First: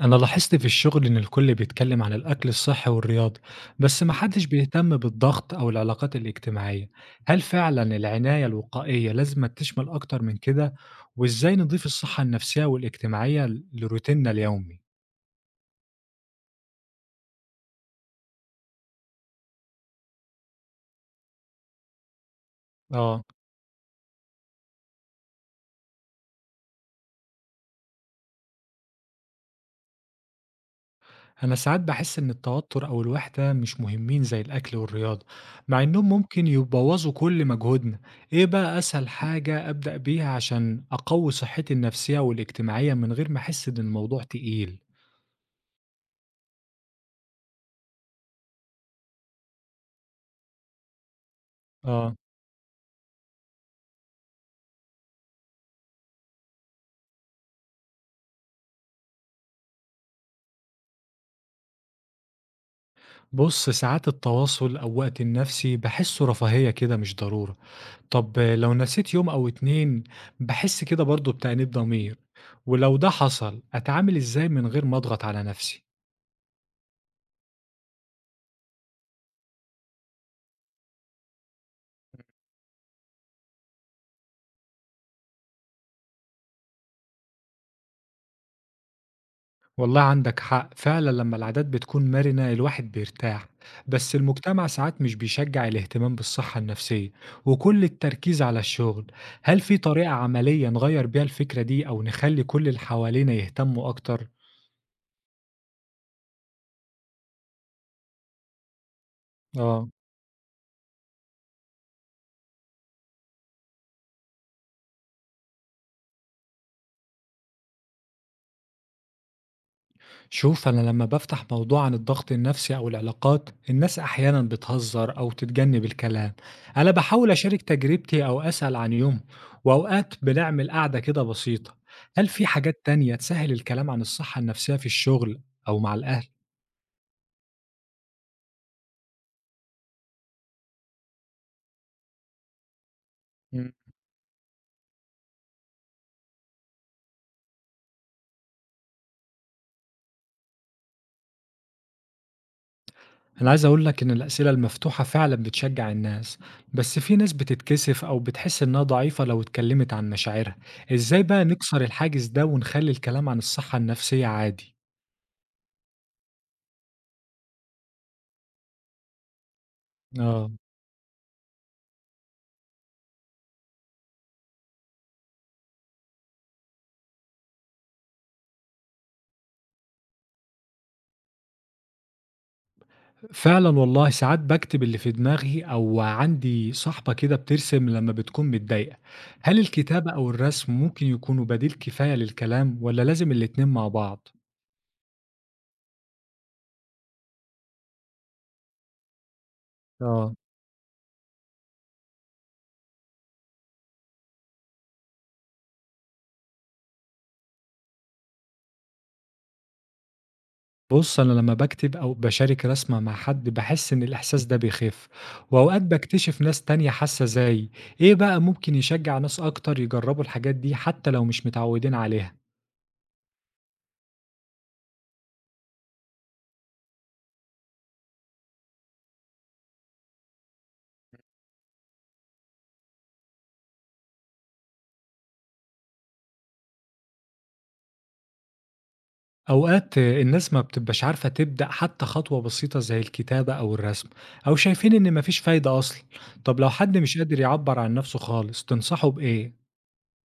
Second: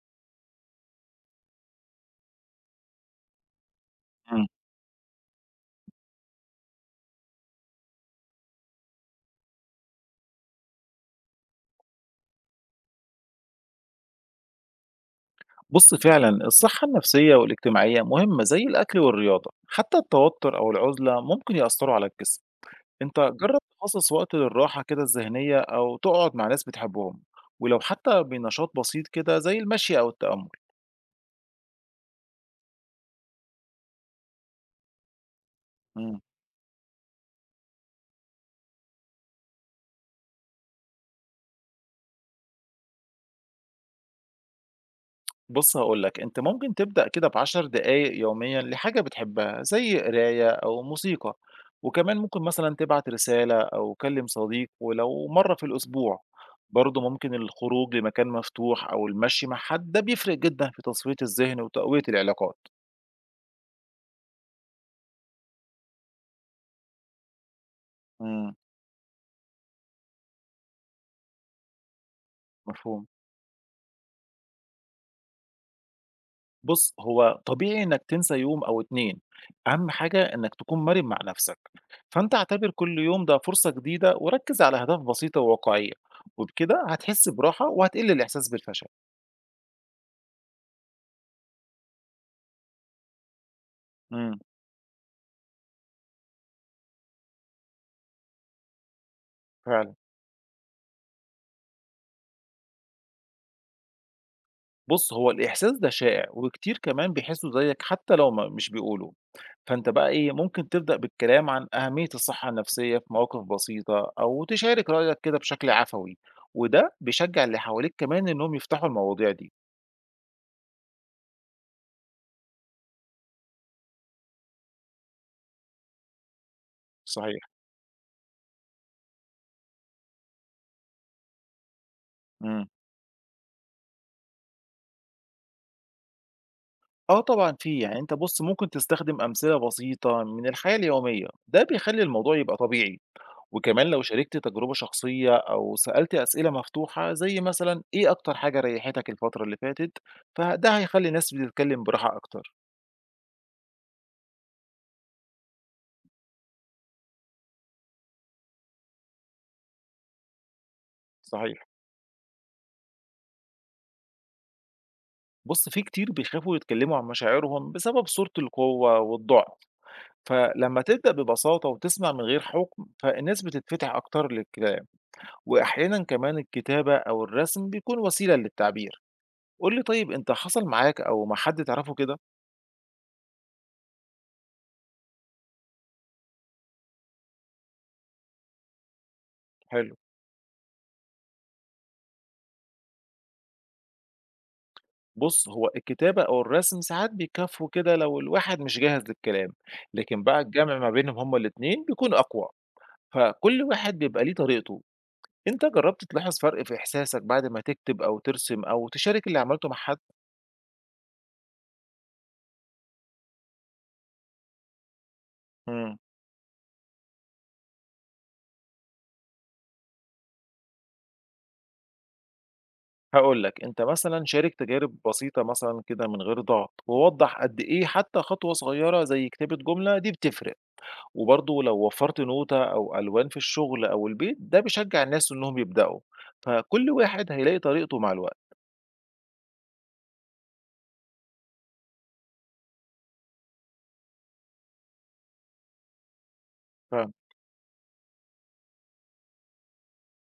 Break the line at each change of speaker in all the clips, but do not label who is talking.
أنا لاحظت في الشغل إن الكل بيتكلم عن الأكل الصحي والرياضة، بس محدش
إمم.
بيهتم بالضغط أو العلاقات الاجتماعية. هل فعلا العناية الوقائية لازم تشمل أكتر من كده؟ وإزاي نضيف الصحة النفسية والاجتماعية لروتيننا اليومي؟
بُص فعلًا الصحة النفسية والاجتماعية مهمة زي الأكل والرياضة، حتى التوتر أو العُزلة ممكن يأثّروا على الجسم. أنت
آه.
جرّب تخصّص وقت للراحة كده الذهنية أو تقعد مع ناس بتحبهم، ولو حتى بنشاط بسيط كده زي المشي أو التأمل.
أنا ساعات بحس إن التوتر أو الوحدة مش مهمين زي الأكل والرياضة، مع إنهم
إمم.
ممكن يبوظوا كل مجهودنا. إيه بقى أسهل حاجة أبدأ بيها عشان أقوي صحتي النفسية والاجتماعية من غير ما أحس إن الموضوع تقيل؟
بُص هاقول لك، أنت ممكن تبدأ كده ب10 دقايق يوميًا لحاجة بتحبها، زي قراية أو موسيقى، وكمان
آه.
ممكن مثلًا تبعت رسالة أو كلم صديق ولو مرة في الأسبوع، برضه ممكن الخروج لمكان مفتوح أو المشي مع حد ده بيفرق جدًا في تصفية الذهن وتقوية العلاقات.
بص، ساعات التواصل أو وقت النفسي بحسه رفاهية كده، مش ضرورة. طب
إمم،
لو نسيت يوم أو اتنين، بحس كده برضه بتأنيب ضمير، ولو
مفهوم.
ده حصل أتعامل إزاي من غير ما أضغط على نفسي؟
بُص، هو طبيعي إنك تنسى يوم أو 2، أهم حاجة إنك تكون مرن مع نفسك، فأنت اعتبر كل يوم ده فرصة جديدة وركز على أهداف بسيطة وواقعية، وبكده هتحس براحة وهتقل الإحساس بالفشل.
والله عندك حق فعلا، لما العادات بتكون مرنة الواحد بيرتاح. بس
إمم،
المجتمع ساعات مش بيشجع الاهتمام بالصحة النفسية، وكل التركيز على الشغل. هل في
فعلًا.
طريقة عملية نغير بيها الفكرة دي أو نخلي كل اللي حوالينا يهتموا أكتر؟
بُص، هو الإحساس ده شائع وكتير كمان بيحسوا زيك حتى لو ما مش بيقولوا، فأنت
آه.
بقى إيه، ممكن تبدأ بالكلام عن أهمية الصحة النفسية في مواقف بسيطة أو تشارك رأيك كده بشكل عفوي، وده بيشجع اللي حواليك كمان إنهم يفتحوا المواضيع دي.
شوف، أنا لما بفتح موضوع عن الضغط النفسي أو العلاقات، الناس أحيانا بتهزر أو تتجنب الكلام. أنا بحاول
صحيح.
أشارك تجربتي أو أسأل عن يوم، وأوقات بنعمل قعدة كده بسيطة. هل في
إمم.
حاجات تانية تسهل الكلام عن الصحة النفسية في الشغل أو مع الأهل؟
آه طبعًا في، يعني أنت بُص ممكن تستخدم أمثلة بسيطة من الحياة اليومية، ده بيخلّي الموضوع يبقى طبيعي،
مم.
وكمان لو شاركت تجربة شخصية أو سألت أسئلة مفتوحة زي مثلًا إيه أكتر حاجة ريحتك الفترة اللي فاتت، فده هيخلّي الناس بتتكلم براحة أكتر.
أنا عايز أقول لك إن الأسئلة المفتوحة فعلا بتشجع الناس، بس في ناس بتتكسف أو بتحس إنها ضعيفة لو اتكلمت عن مشاعرها. إزاي بقى
صحيح.
نكسر الحاجز ده ونخلي الكلام عن الصحة النفسية عادي؟
بُص في كتير بيخافوا يتكلموا عن مشاعرهم بسبب صورة القوة والضعف،
آه.
فلما تبدأ ببساطة وتسمع من غير حكم، فالناس بتتفتح أكتر للكلام، وأحيانًا كمان الكتابة أو الرسم بيكون وسيلة للتعبير. قُل لي طيب أنت حصل معاك أو مع حد تعرفه كده؟
فعلًا والله، ساعات باكتب اللي في دماغي أو عندي صاحبة كده بترسم لمّا بتكون متضايقة. هل
حلو،
الكتابة أو الرسم ممكن يكونوا بديل كفاية للكلام والّا لازم الاتنين مع بعض؟
بُص هو الكتابة أو الرسم ساعات بيكفّوا كده لو الواحد مش جاهز للكلام، لكن
آه.
بقى الجمع ما بينهم هُم الاتنين بيكون أقوى، فكل واحد بيبقى ليه طريقته، أنت جرّبت تلاحظ فرق في إحساسك بعد ما تكتب أو ترسم أو تشارك اللي عملته مع حد؟
بُص، أنا لمّا باكتب أو باشارك رسمة مع حد باحس إن الإحساس ده بيخف، وأوقات
إمم،
باكتشف ناس تانية حاسة زيي. إيه بقى ممكن يشجع ناس أكتر يجربوا الحاجات دي حتى لو مش متعودين عليها؟
هاقول لك أنت مثلًا شارك تجارب بسيطة مثلًا كده من غير ضغط، ووضّح قد إيه حتى خطوة صغيرة زي كتابة جملة دي بتفرق. وبرضه لو وفّرت نوتة أو ألوان في الشغل أو البيت، ده بيشجّع الناس إنّهم يبدأوا، فكل واحد هيلاقي طريقته مع الوقت.
أوقات الناس ما بتبقاش عارفة تبدأ حتى خطوة بسيطة زي الكتابة أو الرسم، أو شايفين إن مفيش فايدة أصلا. طب لو حد مش قادر يعبر عن نفسه خالص تنصحه بإيه؟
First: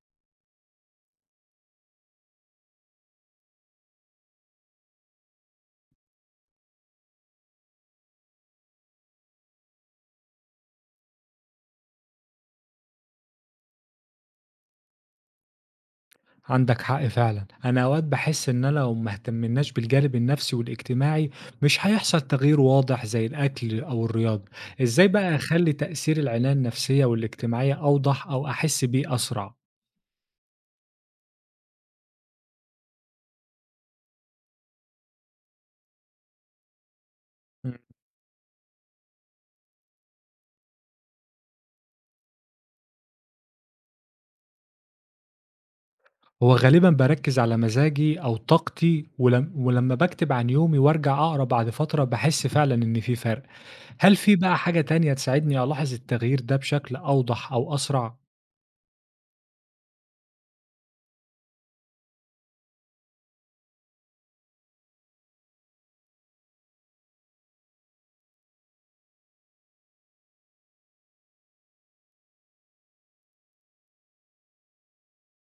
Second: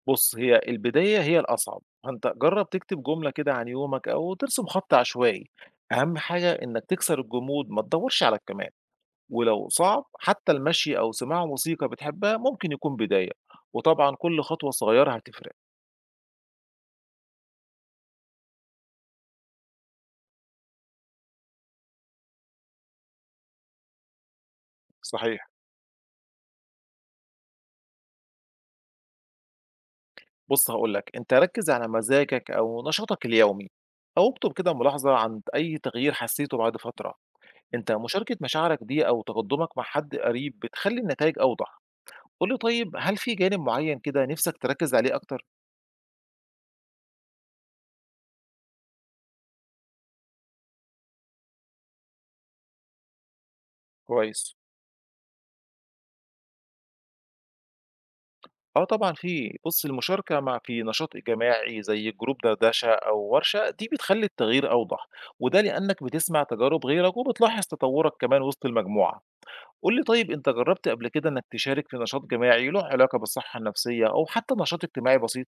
فبُص، هي البداية هي الأصعب، فأنت جرّب تكتب جملة كده عن يومك أو ترسم خط عشوائي، أهم حاجة إنّك تكسر الجمود ما تدوّرش على الكمال، ولو صعب حتى المشي أو سماع موسيقى بتحبها ممكن يكون بداية، وطبعًا كل خطوة صغيّرة هتفرق.
عندك حق فعلا، أنا أوقات بحس إن أنا لو ما اهتمناش بالجانب النفسي والاجتماعي مش هيحصل تغيير واضح زي الأكل أو الرياضة. إزاي بقى
صحيح.
أخلي تأثير العناية النفسية والاجتماعية أوضح أو أحس بيه أسرع؟
بُص هاقول لك، أنت ركّز على مزاجك أو نشاطك اليومي، أو اكتب كده ملاحظة عن أي تغيير حسيته بعد فترة، أنت مشاركة مشاعرك دي أو تقدمك مع حد قريب بتخلّي النتايج أوضح، قُل لي طيب هل في جانب معين كده نِفْسك تركّز عليه أكتر؟
هو غالبًا باركّز على مزاجي أو طاقتي، ولمّا باكتب عن يومي وارجع أقرا بعد فترة، باحس فعلًا إن في فرق. هل في
كويس.
بقى حاجة تانية تساعدني ألاحظ التغيير ده بشكل أوضح أو أسرع؟
آه طبعًا في، بُص المشاركة في نشاط جماعي زي جروب دردشة أو ورشة دي بتخلّي التغيير أوضح، وده لأنك بتسمع تجارب غيرك وبتلاحظ تطوّرك كمان وسط المجموعة. قُل لي طيب أنت جرّبت قبل كده إنك تشارك في نشاط جماعي له علاقة بالصحة النفسية أو حتى نشاط اجتماعي بسيط؟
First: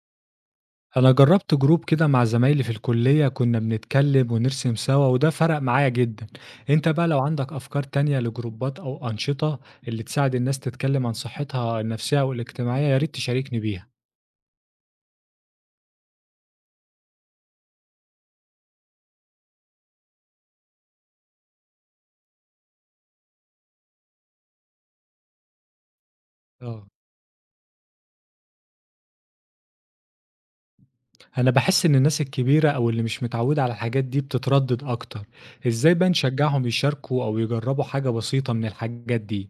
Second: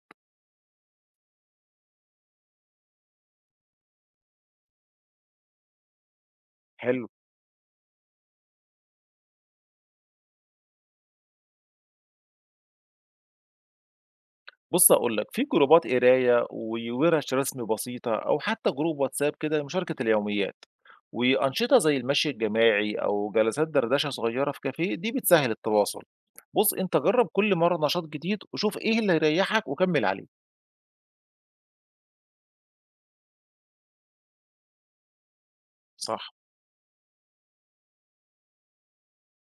أنا جرّبت جروب كده مع زمايلي في الكلية، كنا بنتكلم ونرسم سوا وده فرق معايا جدًا. أنت
حلو،
بقى لو عندك أفكار تانية لجروبات أو أنشطة اللي تساعد الناس تتكلم عن صحتها النفسية أو الاجتماعية، يا ريت تشاركني بيها.
بُص هاقول لك، في جروبات قراية ووِرش رسم بسيطة أو حتى جروب واتساب كده لمشاركة اليوميات، وأنشطة زي المشي الجماعي أو جلسات دردشة صغيرة في كافيه دي بتسهّل التواصل. بُص
آه.
أنت جرّب كل مرّة نشاط جديد وشوف إيه اللي يريّحك وكمّل عليه.
أنا باحس إن الناس الكبيرة أو اللي مش متعودة على الحاجات دي بتتردد أكتر. إزاي بقى
صح.
نشجعهم يشاركوا أو يجربوا حاجة بسيطة من الحاجات دي؟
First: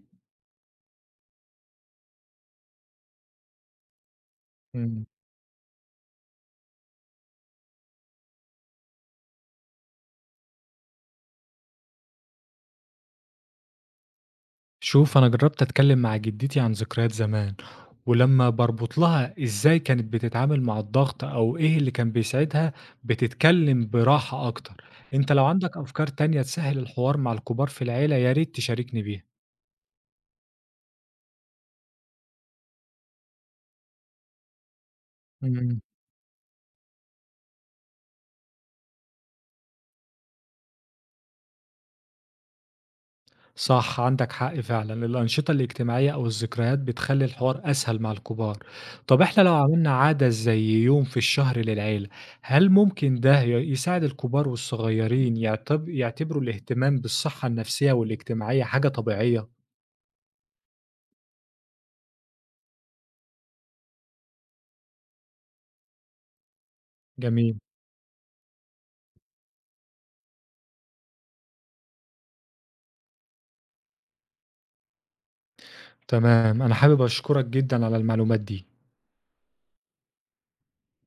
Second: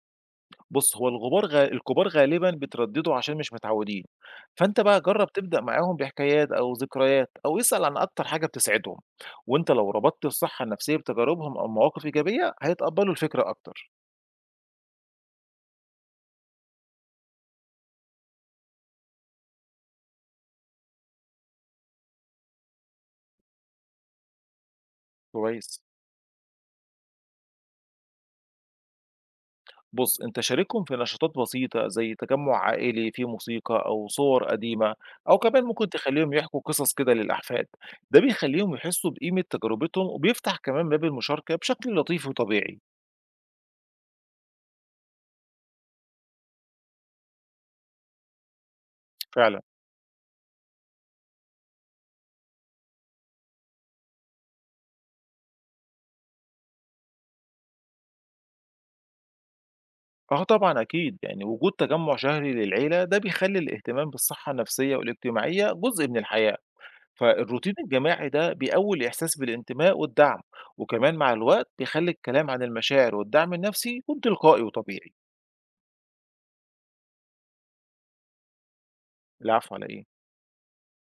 بُص، هو الغبار غ الكبار غالبًا بيترددوا عشان مش متعودين، فأنت بقى
مم.
جرّب تبدأ معاهم بحكايات أو ذكريات أو اسأل عن أكتر حاجة بتسعدهم، وأنت لو ربطت الصحة النفسية بتجاربهم أو مواقف إيجابية هيتقبلوا الفكرة أكتر.
شوف، أنا جربت أتكلم مع جدتي عن ذكريات زمان، ولما بربط لها إزاي كانت بتتعامل مع الضغط أو إيه اللي كان بيساعدها بتتكلم براحة أكتر. أنت لو عندك
كويس.
أفكار تانية تسهل الحوار مع الكبار في العيلة يا ريت تشاركني
بُص، أنت شاركهم في نشاطات بسيطة زي تجمُّع عائلي فيه موسيقى أو صور قديمة، أو كمان
بيها.
ممكن تخلّيهم يحكوا قصص كده للأحفاد، ده بيخلّيهم يحسّوا بقيمة تجربتهم وبيفتح كمان باب المشاركة بشكل لطيف وطبيعي.
صح، عندك حق فعلا الأنشطة الاجتماعية أو الذكريات بتخلي الحوار أسهل مع الكبار. طب إحنا لو
فعلًا.
عملنا عادة زي يوم في الشهر للعيلة، هل ممكن ده يساعد الكبار والصغيرين يعتبروا الاهتمام بالصحة النفسية والاجتماعية حاجة طبيعية؟
آه طبعًا أكيد، يعني وجود تجمُّع شهري للعيلة ده بيخلّي الاهتمام بالصحة النفسية والاجتماعية جزء من الحياة،
جميل.
فالروتين الجماعي ده بيقوّي الإحساس بالانتماء والدعم، وكمان مع الوقت بيخلّي الكلام عن المشاعر والدعم النفسي يكون تلقائي وطبيعي.
تمام، أنا حابب أشكرك جدا على المعلومات دي.
العفو على إيه؟